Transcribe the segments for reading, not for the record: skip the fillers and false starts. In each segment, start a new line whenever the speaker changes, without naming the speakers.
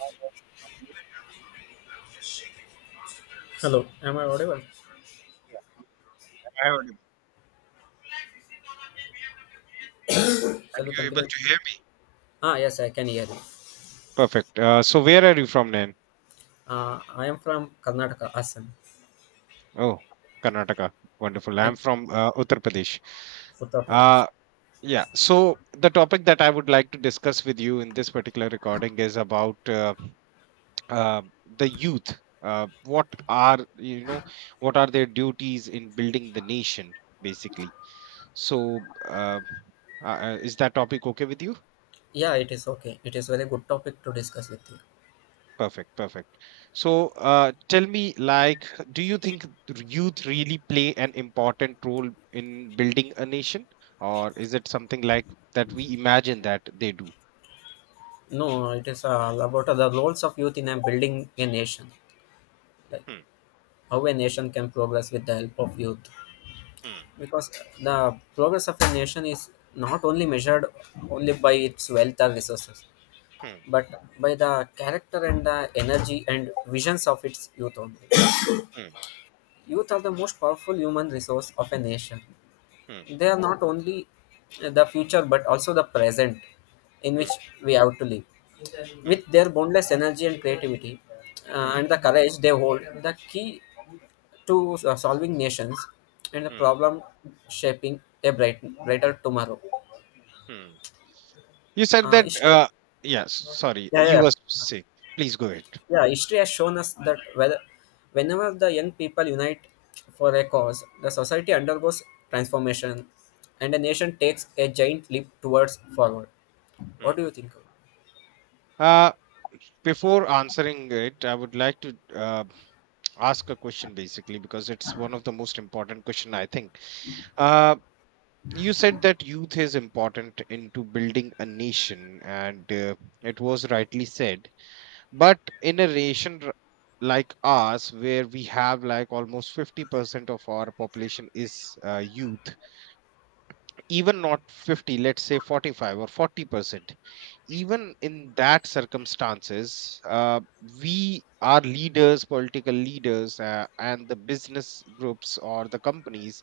How are you?
Hello, am I audible?
Yeah, you're audible. Am I audible? Are
Shall we
you able
continue?
to hear me?
Ah, yes, I can hear you.
Perfect. So where are you from, Nan?
I am from Karnataka, Assam,
Oh, Karnataka. Wonderful.
and
I'm from Uttar Pradesh.
Uttar
Uh,
Pradesh.
yeah. So the topic that I would like to discuss with you in this particular recording is about uh, the youth. What are? What are their duties in building the nation, basically? So uh, is that topic okay with you?
Yeah, it is okay. It is very good topic to discuss with you.
Perfect, perfect. So, tell me, like, do you think youth really play an important role in building a nation, or is it something like that we imagine that they do?
No, it is all about the roles of youth in a building a nation, like
Hmm,
how a nation can progress with the help of youth.
hmm,
Because the progress of a nation is not only measured only by its wealth or resources,
hmm,
but by the character and the energy and visions of its youth only.
hmm,
Youth are the most powerful human resource of a nation.
hmm,
They are not only the future but also the present in
hmm,
which we have to live.
hmm,
With their boundless energy and creativity
hmm,
and the courage they hold, the key to solving nations and the
hmm,
problem shaping a bright, brighter tomorrow.
hmm. You said that.
Ishra,
Yes. Sorry,
yeah, yeah,
you were
yeah.
sick. Please go ahead.
Yeah, history has shown us that whether, whenever the young people unite for a cause, the society undergoes transformation and the nation takes a giant leap towards forward. What
Hmm.
do you think?
Uh, Before answering it, I would like to ask a question basically because it's one of the most important question I think. Uh, you said that youth is important into building a nation and it was rightly said but in a nation like ours where we have like almost 50% of our population is youth, even not 50, let's say 45 or 40%. Even in that circumstances, we our leaders, political leaders, and the business groups or the companies,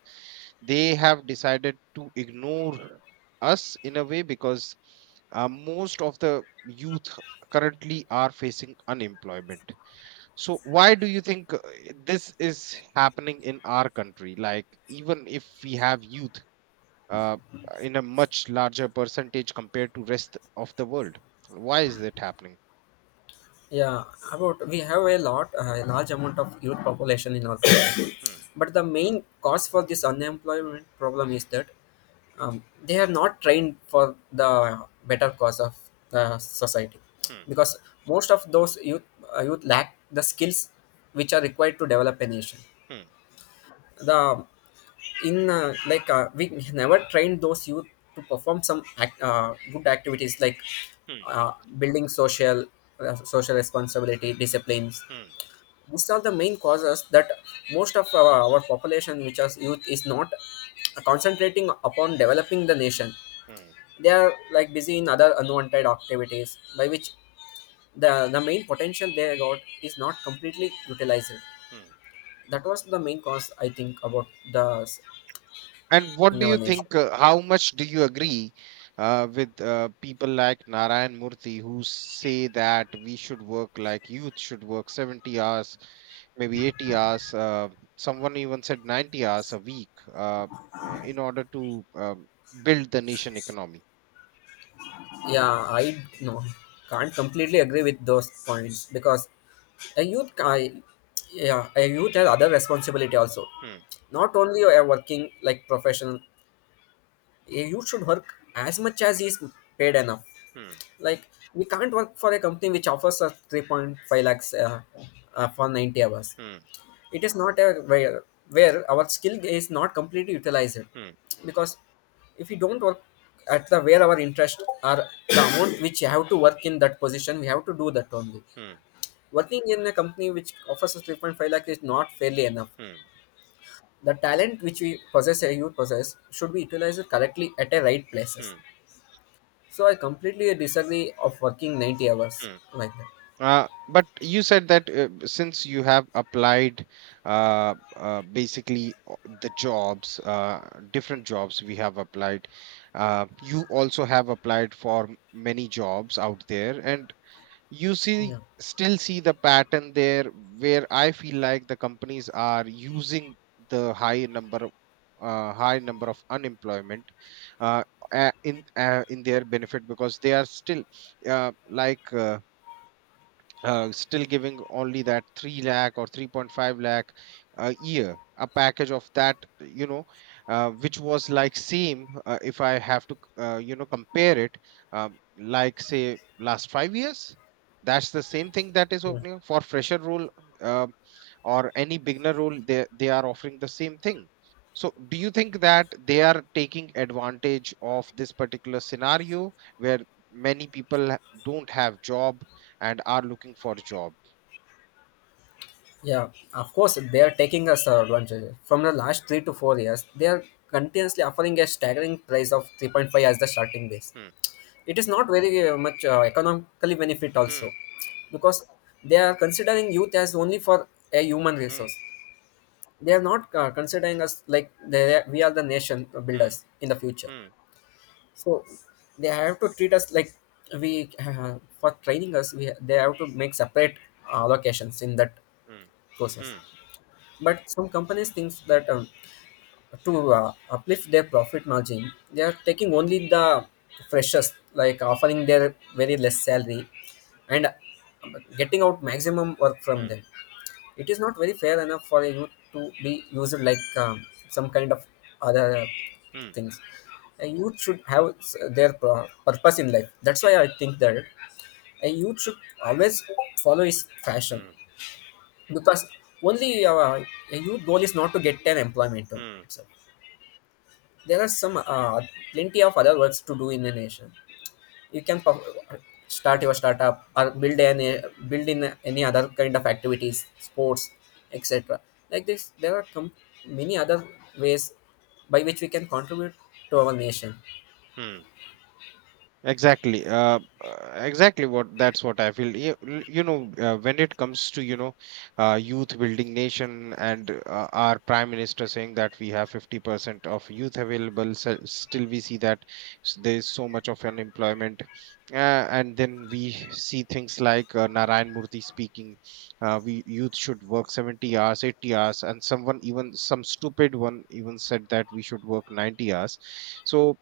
they have decided to ignore us in a way because most of the youth currently are facing unemployment. So why do you think this is happening in our country? Like even if we have youth uh, in a much larger percentage compared to rest of the world. Why is that happening?
Yeah, about we have a lot, a large amount of youth population in our country.
Hmm,
But the main cause for this unemployment problem is that they are not trained for the better cause of the society
hmm,
because most of those youth lack the skills which are required to develop a nation
hmm,
the in like we never trained those youth to perform some act, good activities like uh,
hmm,
building social responsibility disciplines.
hmm,
These are the main causes that most of our population which is youth is not concentrating upon developing the nation.
hmm,
They are like busy in other unwanted activities by which the main potential they got is not completely utilized.
hmm.
That was the main cause I think about the s-
And what
in
do
our
you
nation.
think? How much do you agree with people like Narayan Murthy who say that we should work like youth should work 70 hours, maybe 80 hours? Someone even said 90 hours a week in order to build the nation economy.
Yeah, I no can't completely agree with those points because a youth I, yeah a youth has other responsibility also,
Hmm,
not only a working like professional. A youth should work as much as he is paid enough.
hmm,
Like we can't work for a company which offers us 3.5 lakhs for 90 hours.
hmm,
It is not a where our skill is not completely utilized,
hmm,
because if we don't work at the where our interest are the amount which you have to work in that position, we have to do that only.
hmm,
Working in a company which offers us 3.5 lakh is not fairly enough.
hmm.
The talent which we possess, a you possess, should be utilized correctly at a right places.
Hmm,
So I completely disagree of working 90 hours
hmm.
like that.
But you said that since you have applied basically the jobs, different jobs we have applied, you also have applied for many jobs out there, and you see
Yeah,
still see the pattern there where I feel like the companies are using the high number of unemployment, uh, in their benefit because they are still uh, like uh, still giving only that 3 lakh or 3.5 lakh a year, a package of that, which was like same. If I have to, compare it, like say last 5 years, that's the same thing that is
yeah,
opening for fresher role, uh, or any beginner role. They are offering the same thing. So do you think that they are taking advantage of this particular scenario where many people don't have job and are looking for a job?
yeah. Of course, they are taking us advantage. From the last 3 to 4 years, they are continuously offering a staggering price of 3.5 as the starting base.
Hmm.
It is not very much economically benefit also,
Hmm.
because they are considering youth as only for a human
Hmm.
resource. They are not considering us like we are the nation
Hmm.
builders in the future.
Hmm.
So they have to treat us like we for training us. We they have to make separate allocations in that
Hmm.
process.
Hmm.
But some companies think that to uplift their profit margin, they are taking only the freshest, like offering their very less salary and getting out maximum work from
Hmm.
them. It is not very fair enough for you to be used like some kind of other
Hmm.
things. A youth should have their purpose in life. That's why I think that a youth should always follow his passion,
Hmm.
because only a youth goal is not to get an employment
Hmm.
itself. There are some plenty of other works to do in the nation. You can start your startup or build any build in any other kind of activities, sports, etc. Like this, there are many other ways by which we can contribute to our nation.
Hmm. Exactly. Exactly what that's what I feel. When it comes to, youth building nation and our prime minister saying that we have 50% of youth available, so still we see that there's so much of unemployment. Uh, and then we see things like Narayan Murthy speaking, we youth should work 70 hours, 80 hours, and someone, even some stupid one, even said that we should work 90 hours. So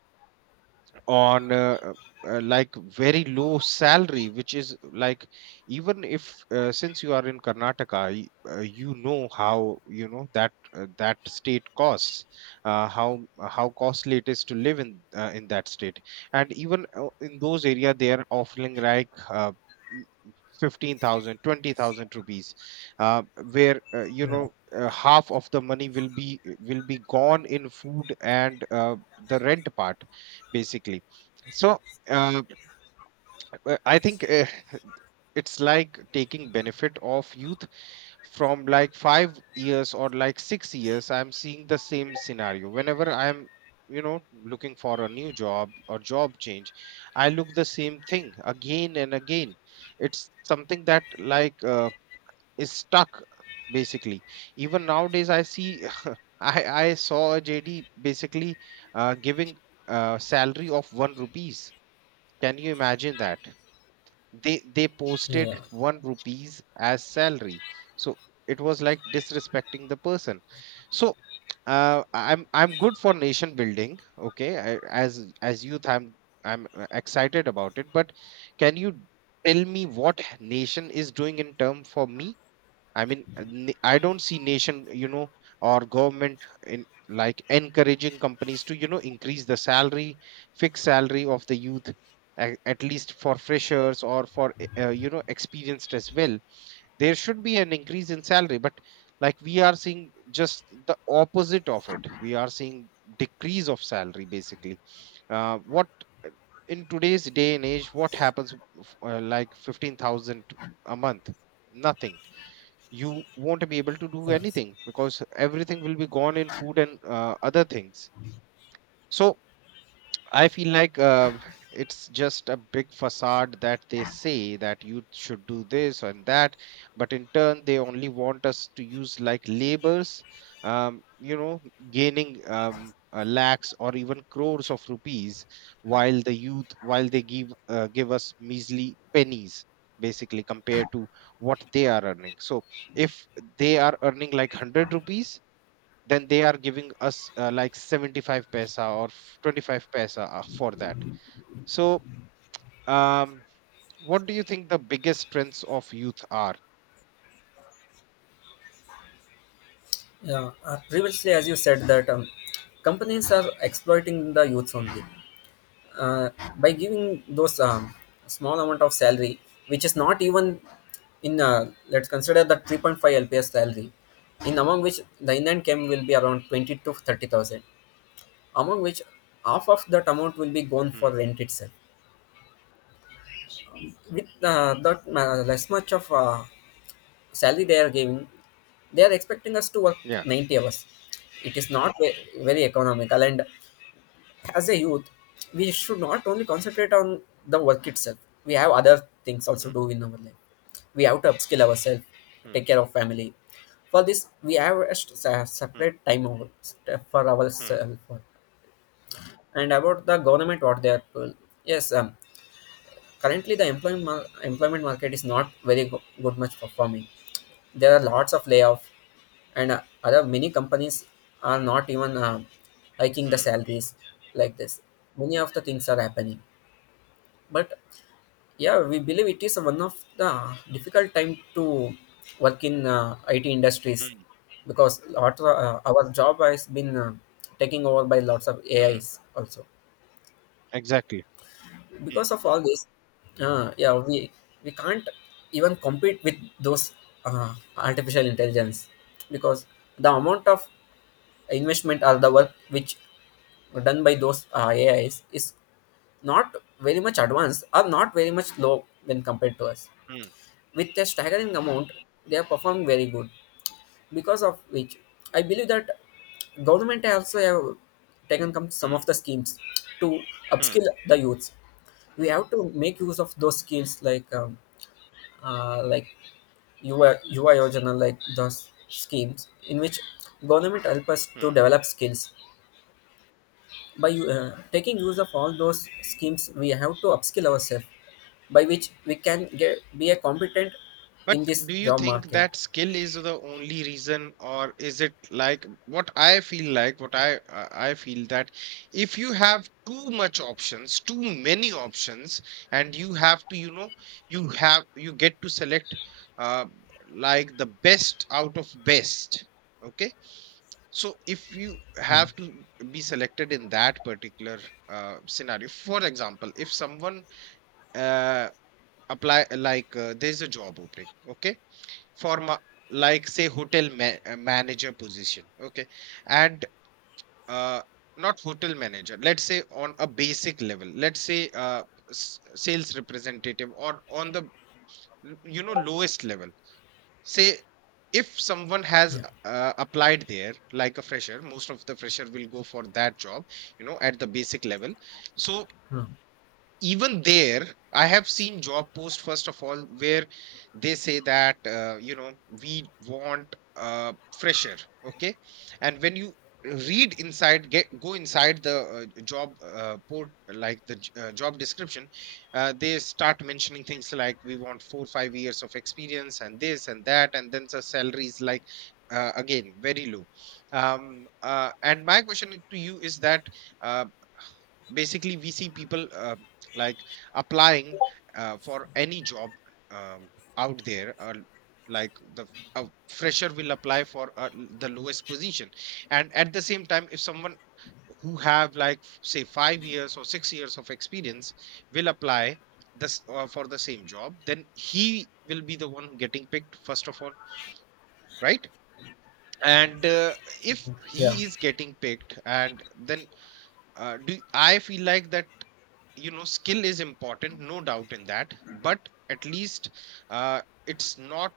on uh, uh, like very low salary which is like, even if, since you are in Karnataka, you know that that state costs, how costly it is to live in that state. And even in those area they are offering like m- 15,000 rupees, uh, where
Yeah,
half of the money will be gone in food and the rent part, basically. So uh, I think, it's like taking benefit of youth from like 5 years or like 6 years. I'm seeing the same scenario. Whenever I'm, looking for a new job or job change, I look the same thing again and again. It's something that like is stuck, basically. Even nowadays, I see. I saw a JD basically giving a salary of one rupees. Can you imagine that? They
yeah,
posted one rupees as salary. So it was like disrespecting the person. So I'm good for nation building. Okay, I, as youth, I'm excited about it. But can you tell me what nation is doing in term for me? I mean, I don't see nation, or government in like encouraging companies to, increase the salary, fixed salary of the youth, at least for freshers or for, experienced as well. There should be an increase in salary, but like we are seeing just the opposite of it. We are seeing decrease of salary, basically. What in today's day and age, what happens like 15,000 a month? Nothing. You won't be able to do
yeah.
anything because everything will be gone in food and other things. So I feel like it's just a big facade that they say that you should do this and that, but in turn they only want us to use like labors, um, you know, gaining lakhs or even crores of rupees, while the youth, while they give us measly pennies, basically, compared to what they are earning. So if they are earning like 100 rupees, then they are giving us like 75 paisa or 25 paisa for that. So um what do you think the biggest strengths of youth are?
Yeah. Previously, as you said that companies are exploiting the youths
Hmm.
only uh, by giving those small amount of salary, which is not even in let's consider the 3.5 lps salary, in among which the in and came will be around 20 to 30,000, among which half of that amount will be gone for
Hmm.
rent itself. With that less much of salary they are giving, they are expecting us to work
Yeah.
90 hours. It is not very economical, and as a youth, we should not only concentrate on the work itself. We have other things also
Hmm.
do in our life. We have to upskill ourselves,
Hmm.
take care of family. For this, we have a
Hmm.
separate time for
Hmm.
ourselves. And about the government, what they are doing. Yes, currently the employment employment market is not very good much performing. There are lots of layoff, and other many companies are not even hiking the
Hmm.
salaries. Like this, many of the things are happening, but yeah we believe it is one of the difficult time to work in it industries,
Hmm.
because lots of, our job has been taken over by lots of
Hmm.
ais also.
Exactly. Hmm.
Because of all this yeah we can't even compete with those artificial intelligence, because the amount of investment or the work which done by those ais is not very much advanced or not very much low when compared to us.
Hmm.
With a staggering amount they are performing very good, because of which I believe that government also have taken come some of
Hmm.
the schemes to
Hmm.
upskill the youths. We have to make use of those skills like UI, UI Yojana, like those schemes in which government help us to
Hmm.
develop skills. By taking use of all those schemes we have to upskill ourselves, by which we can get be a competent
But
in this
do you
job
think
market.
that skill is the only reason, or is it like what I feel like, what I feel that if you have too much options, too many options, and you have to, you get to select uh, like the best out of best. Okay, so if you have to be selected in that particular scenario, for example, if someone uh, apply like there's a job opening, okay, for manager position, okay. and uh, Not hotel manager, let's say on a basic level, let's say sales representative or on the, lowest level. Say if someone has
Yeah.
applied there like a fresher, most of the fresher will go for that job, at the basic level. So
Hmm.
even there I have seen job posts, first of all, where they say that, we want fresher, okay, and when you read inside get go inside the job port like the j- job description, they start mentioning things like we want 4 5 years of experience and this and that, and then the salary is like again very low. And my question to you is that, uh, basically we see people, like applying for any job, um, out there, or like, the a fresher will apply for the lowest position, and at the same time if someone who have like say 5 years or 6 years of experience will apply this for the same job, then he will be the one getting picked first of all, right? And if
Yeah,
he is getting picked, and then do I feel like that, skill is important, no doubt in that, but at least it's not,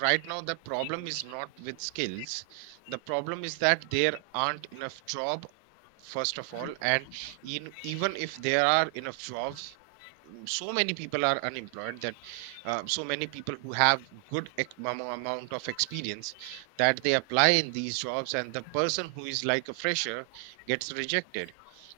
right now the problem is not with skills. The problem is that there aren't enough job, first of all, and even if there are enough jobs, so many people are unemployed that so many people who have good amount of experience, that they apply in these jobs, and the person who is like a fresher gets rejected.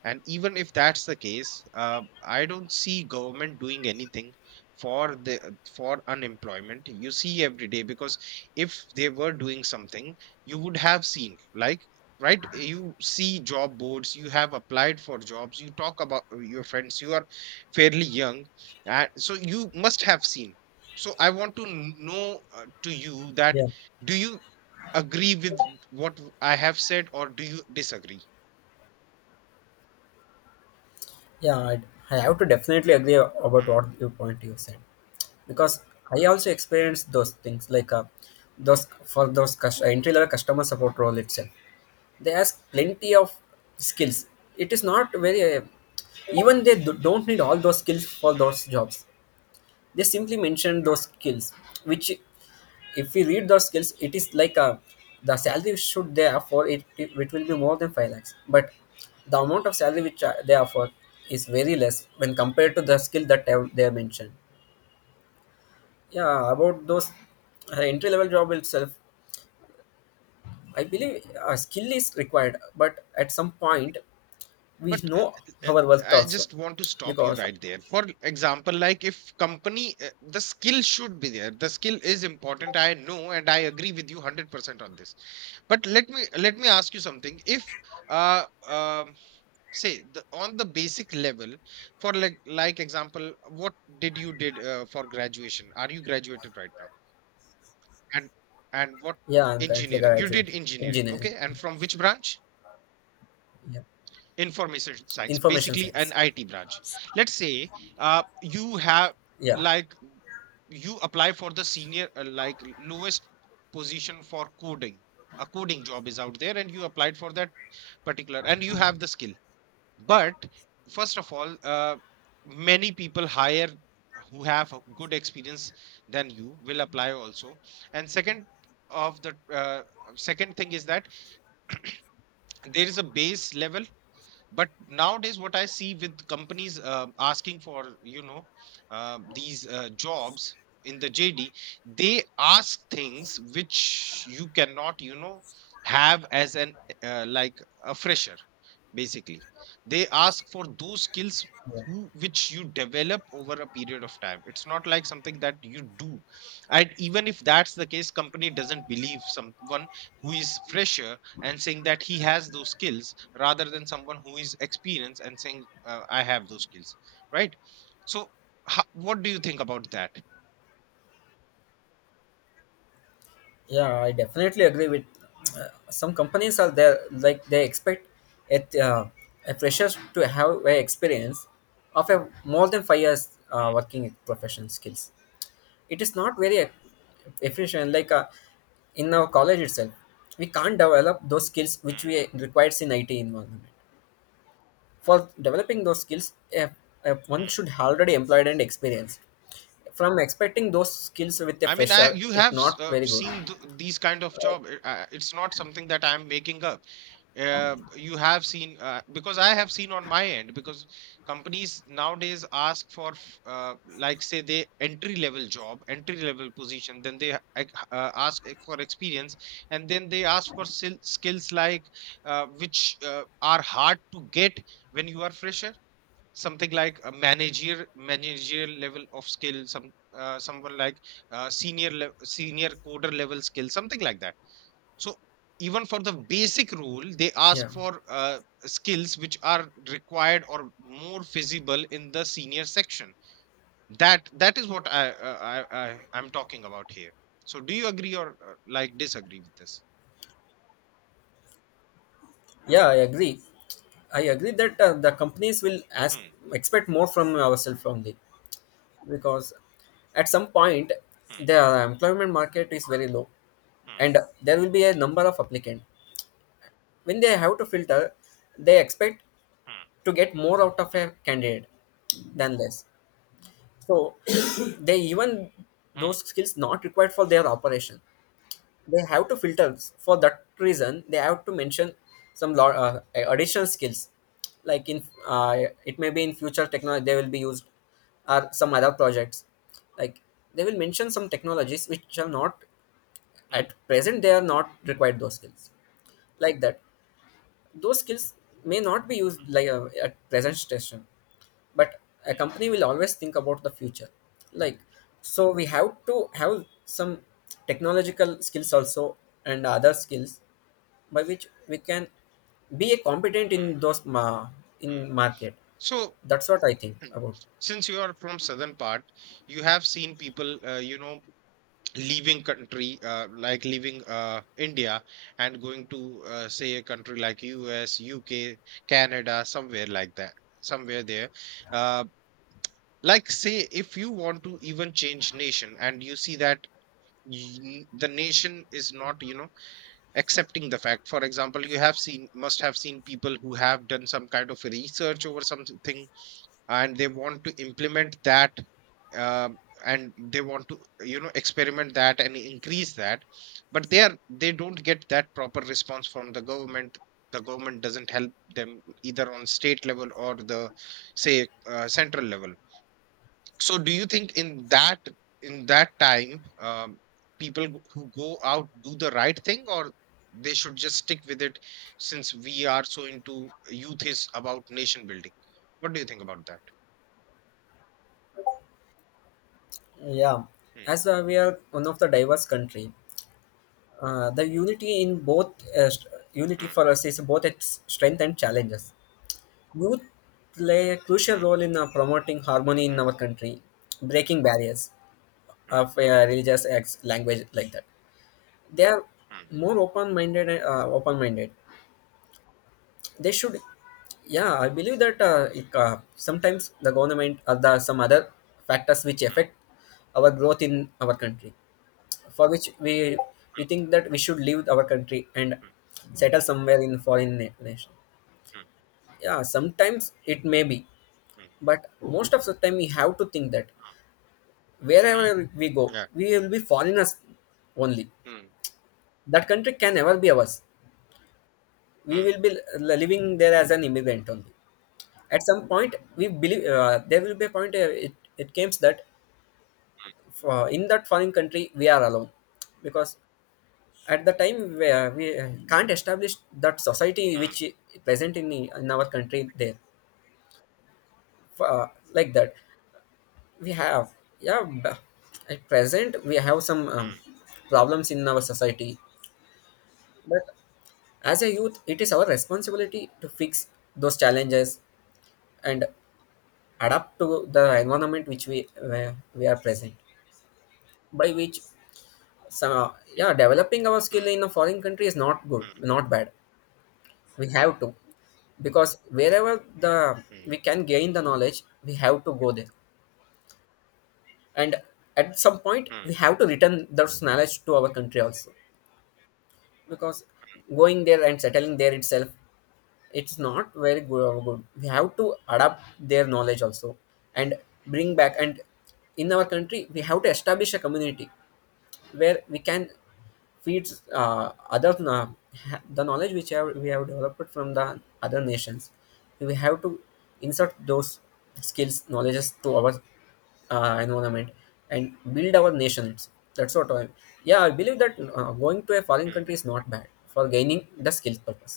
And even if that's the case, I don't see government doing anything for the for unemployment you see every day. Because if they were doing something, you would have seen like, right? You see job boards, you have applied for jobs, you talk about your friends, you are fairly young, and so you must have seen. So I want to know, to you that
yeah.
do you agree with what I have said or do you disagree?
Yeah, I have to definitely agree about
Hmm.
what you point you said, because I also experienced those things like those entry level customer support role itself. They ask plenty of skills. It is not very even they don't need all those skills for those jobs. They simply mentioned those skills, which if we read those skills it is like a, the salary should they offer it, it will be more than 5 lakhs, but the amount of salary which they offer is very less when compared to the skill that they have mentioned. Yeah, about those entry level job itself I believe a skill is required, but at some point we
but
know
uh, uh,
our worth
I
also,
just want to stop you
because
right there. For example, like if company the skill should be there, the skill is important, I know, and I agree with you 100% on this. But let me ask you something. If uh, um Say the, on the basic level, for like example, what did you did for graduation? Are you graduated right now? And and what
yeah I'm currently
engineering? You
graduated
did engineering,
engineering.
okay? And from which branch?
Yeah,
Information science,
information
basically an
science.
IT branch. Let's say you have
Yeah,
like you apply for the senior like lowest position for coding. A coding job is out there, and you applied for that particular, and you have the skill. But first of all, many people hire who have a good experience than you will apply also. And second of the second thing is that there is a base level. But nowadays what I see with companies asking for these jobs in the jd, they ask things which you cannot have as an uh, like a fresher basically. They ask for those skills
yeah.
which you develop over a period of time. It's not like something that you do. And even if that's the case, company doesn't believe someone who is fresher and saying that he has those skills rather than someone who is experienced and saying I have those skills, right? So what do you think about that?
Yeah, I definitely agree with. Some companies are there, like they expect it, uh, a fresher to have a experience of a more than 5 years working professional skills. It is not very efficient. Like in our college itself, we can't develop those skills which
Hmm,
we requires in IT environment. For developing those skills, one
hmm.
should already employed and experienced. From expecting those skills with a
I mean, I
fresher,
you
it's
have
not very good.
seen these kind of job. It's not something that I'm making up. You have seen because I have seen on my end. Because companies nowadays ask for like say they entry level job, entry level position, then they ask for experience. And then they ask for skills like which are hard to get when you are fresher. Something like a managerial level of skill, some someone like senior coder level skill, something like that. So even for the basic rule, they
Yeah,
ask for skills which are required or more feasible in the senior section. That is what I I'm talking about here. So do you agree or like disagree with this?
yeah, I agree. I agree that the companies will ask
Hmm,
expect more from ourselves only, because at some point
hmm,
the employment market is very low
hmm,
and there will be a number of applicants. When they have to filter, they expect
hmm,
to get more out of
hmm,
a candidate than less. So they even
hmm,
those skills not required for their operation. They have to filter. For that reason they have to mention some additional skills, like in it may be in future technology they will be used, or some other projects. Like they will mention some technologies which are not
hmm,
at present they are not required those skills like that. Those skills may not be used
hmm,
like at present station, but a
hmm,
company will always think about the future. Like so we have to have some technological skills also and other skills by which we can be a competent
hmm,
in those in
hmm.
market.
So
That's what I think about.
since you are from southern part, you have seen people leaving country like leaving india and going to say a country like us, uk, canada, somewhere like that, somewhere there. uh, like say if you want to even change nation and you see that the nation is not accepting the fact. For example, you have seen, must have seen people who have done some kind of research over something and they want to implement that, um, and they want to experiment that and increase that, but they don't get that proper response from the government. The government doesn't help them either on state level or the say central level. So do you think in that, in that time, people who go out do the right thing, or they should just stick with it? Since we are so into youth is about nation building, what do you think about that?
Yeah,
Hmm.
as we are one of the diverse country. The unity unity
Mm,
for us is both its strength and challenges. Youth play a crucial
mm,
role in promoting harmony in
mm,
our country, breaking barriers
mm,
of religious acts, language like that. They are
mm,
more open-minded. Open-minded. They should. Yeah, I believe that sometimes the government or the some other factors which
mm,
affect our growth in our country, for which we think that we should leave our country and
mm,
settle somewhere in foreign nation.
mm,
Yeah, sometimes it may be,
mm, mm,
but most of the time we have to think that wherever we go
yeah.
we will be foreigners only.
Mm,
That country can never be ours. We
mm,
will be living there as an immigrant only. At some point we believe there will be a point it comes that in that foreign country we are alone, because at the time where we can't establish that society
mm,
which is present in our country there. uh, like that we have, yeah b- at present we have some
mm,
problems in our society, but as a youth it is our responsibility to fix those challenges and adapt to the
mm,
environment which we where we are present, by which some yeah, developing our skill
mm,
in a foreign country is not good not bad. We have to, because wherever the
mm, mm,
we can gain the knowledge we have to go there, and at some point we have to return those knowledge to our country also, because going there and settling there itself, it's not very good. We have to adapt their knowledge also and bring back, and in our country we have to establish a community where we can feed other the knowledge which have, we have developed from the other nations. We have to insert those skills, knowledges to our environment and build our nations. That's what I. Yeah, I believe that going to a foreign
mm,
country is
mm.
not bad for gaining the skill purpose,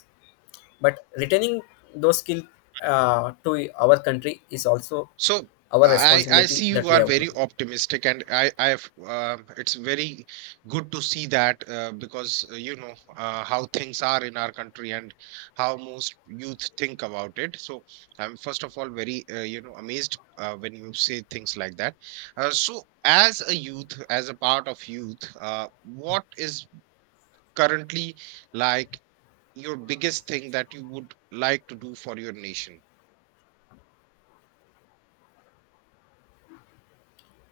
but retaining those skill to our country is also
So
our
I see
responsibility that
you
we
are
have to
very
do.
optimistic, and I've it's very good to see that. Because how things are in our country and how most youth think about it. So I'm first of all very amazed when you say things like that. So as a youth, as a part of youth, what is currently like your biggest thing that you would like to do for your nation?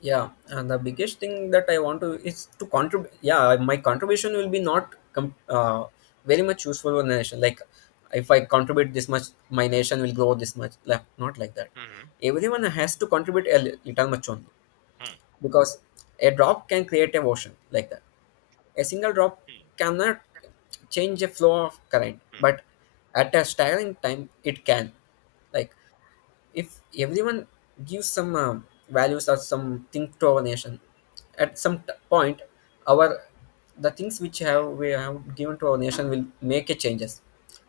Yeah, and the biggest thing that I want to is to contribute. Yeah, my contribution will be not com- very much useful for the nation, like if I contribute this much my nation will grow this much, like, not like that.
hmm
Everyone has to contribute a little much only, because a drop can create a ocean, like that. A single drop
hmm
cannot change the flow of current,
hmm
but at a staggering time it can. Like, if everyone gives some values or something to our nation, at some point our the things which
hmm
have we have given to our nation will make a changes.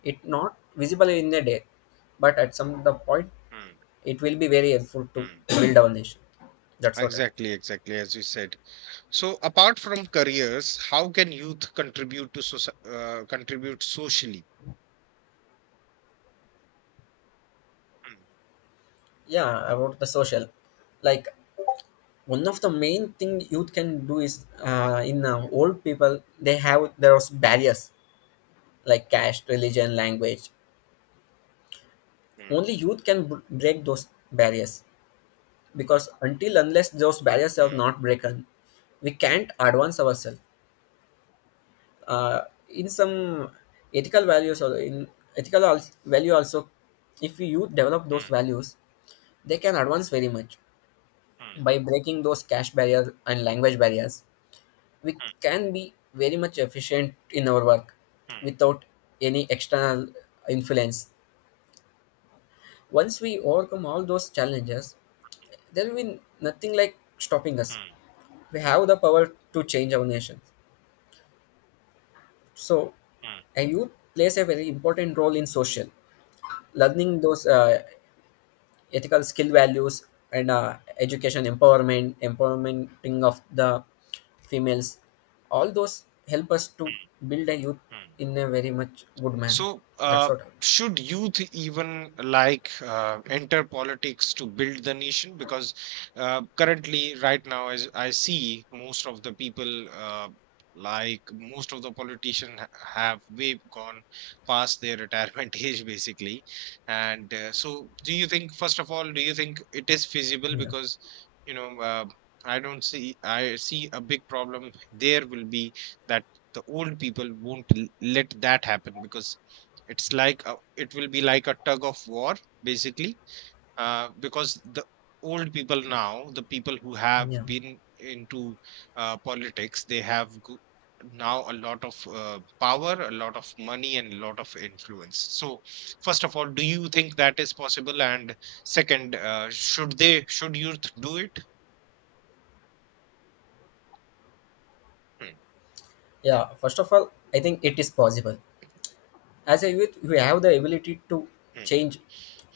It not visible in a day, but at some the point
hmm
it will be very helpful to
Hmm.
build our nation. That's what I.
Exactly, exactly, as you said. So, apart from careers, how can youth contribute to soci contribute socially? Mm,
Yeah, about the social, like one of the main thing youth can do is in
mm,
old people they have there was barriers like caste, religion, language.
mm,
Only youth can break those barriers, because until unless those barriers are
mm,
not broken we can't advance ourselves. uh, in some ethical values, or in ethical value also, if we youth develop
mm,
those values, they can advance very much.
mm,
By breaking those cash barriers and language barriers, we can be very much efficient in our work
mm, mm,
without any external influence. Once we overcome all those challenges, there will be nothing like stopping us.
mm,
We have the power to change our nation. So,
mm,
a youth plays a very important role in social, learning those ethical skill values, and education empowerment, empowermenting of the females. All those help us to build a youth
mm.
in a very much good manner.
So,
That's what I.
should youth even like enter politics to build the nation? Because currently, right now, as I see, most of the people, like most of the politicians, have way gone past their retirement age, basically. And so, do you think, first of all, do you think it is feasible?
Yeah.
Because, you know, I don't see, I see a big problem there will be that the old people won't let that happen. Because it's like a, it will be like a tug of war, basically, because the old people now, the people who have
Yeah.
been into politics, they have now a lot of power, a lot of money, and a lot of influence. So, first of all, do you think that is possible? And second, should they, should youth do it? Hmm,
Yeah, first of all, I think it is possible. As a youth we have the ability to
hmm,
change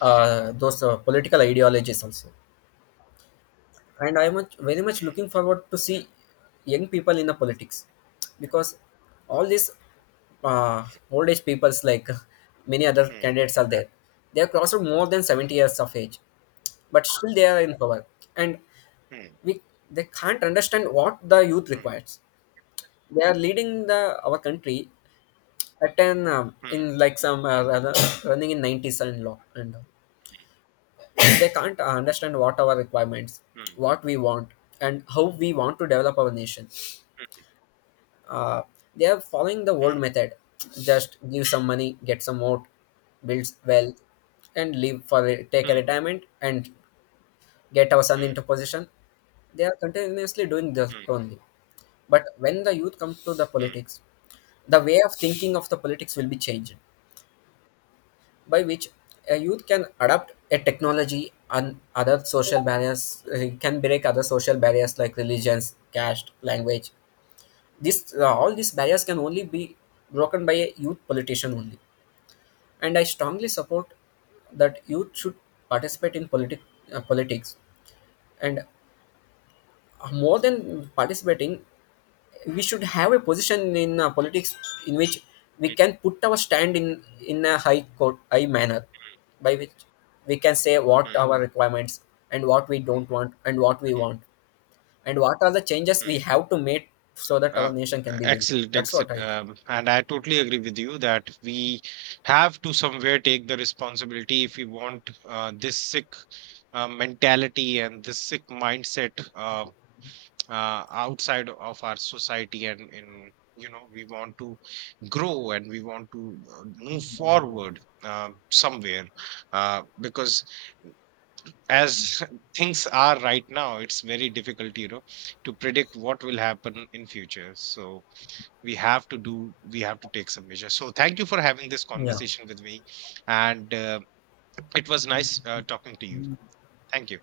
those political ideologies also, and I am very much
hmm,
looking forward to see young people in the politics, because all these uh, old age peoples, like many other
hmm,
candidates are
that-
there. They are crossed more than 70 years of age, but still they are in power, and
hmm,
we they can't understand what the youth
hmm,
requires. They are leading the our country at 10 in
hmm,
like some rather running in 90s and law and all. They can't understand what our requirements,
hmm.
what we want, and how we want to develop our nation. uh, they are following the old
Hmm,
method, just give some money, get some vote, build wealth, and leave for take a
hmm,
retirement and get our son
hmm,
into position. They are continuously doing this
hmm,
only. But when the youth come to the
hmm,
politics, the way of thinking of the politics will be changed, by which a youth can adapt a technology and other social barriers, can break other social barriers like religions, caste, language. This all these barriers can only be broken by a youth politician only. And I strongly support that youth should participate in politics, and more than participating we should have a position in politics, in which we
hmm,
can put our stand in a high court high manner, by which we can say
hmm,
what
hmm,
our requirements, and what we don't want and what we want, and what are the changes we
hmm,
have to make, so that our
Uh,
nation can be built.
excellent,
That's what
excellent.
I think.
And I totally agree with you that we have to somewhere take the responsibility if we want this sick mentality and this sick mindset, outside of our society. And in, you know, we want to grow and we want to move forward. Somewhere because as things are right now, it's very difficult, you know, to predict what will happen in future. So we have to do, we have to take some measures. So thank you for having this
Yeah.
conversation with me. And it was nice talking to you. Thank you.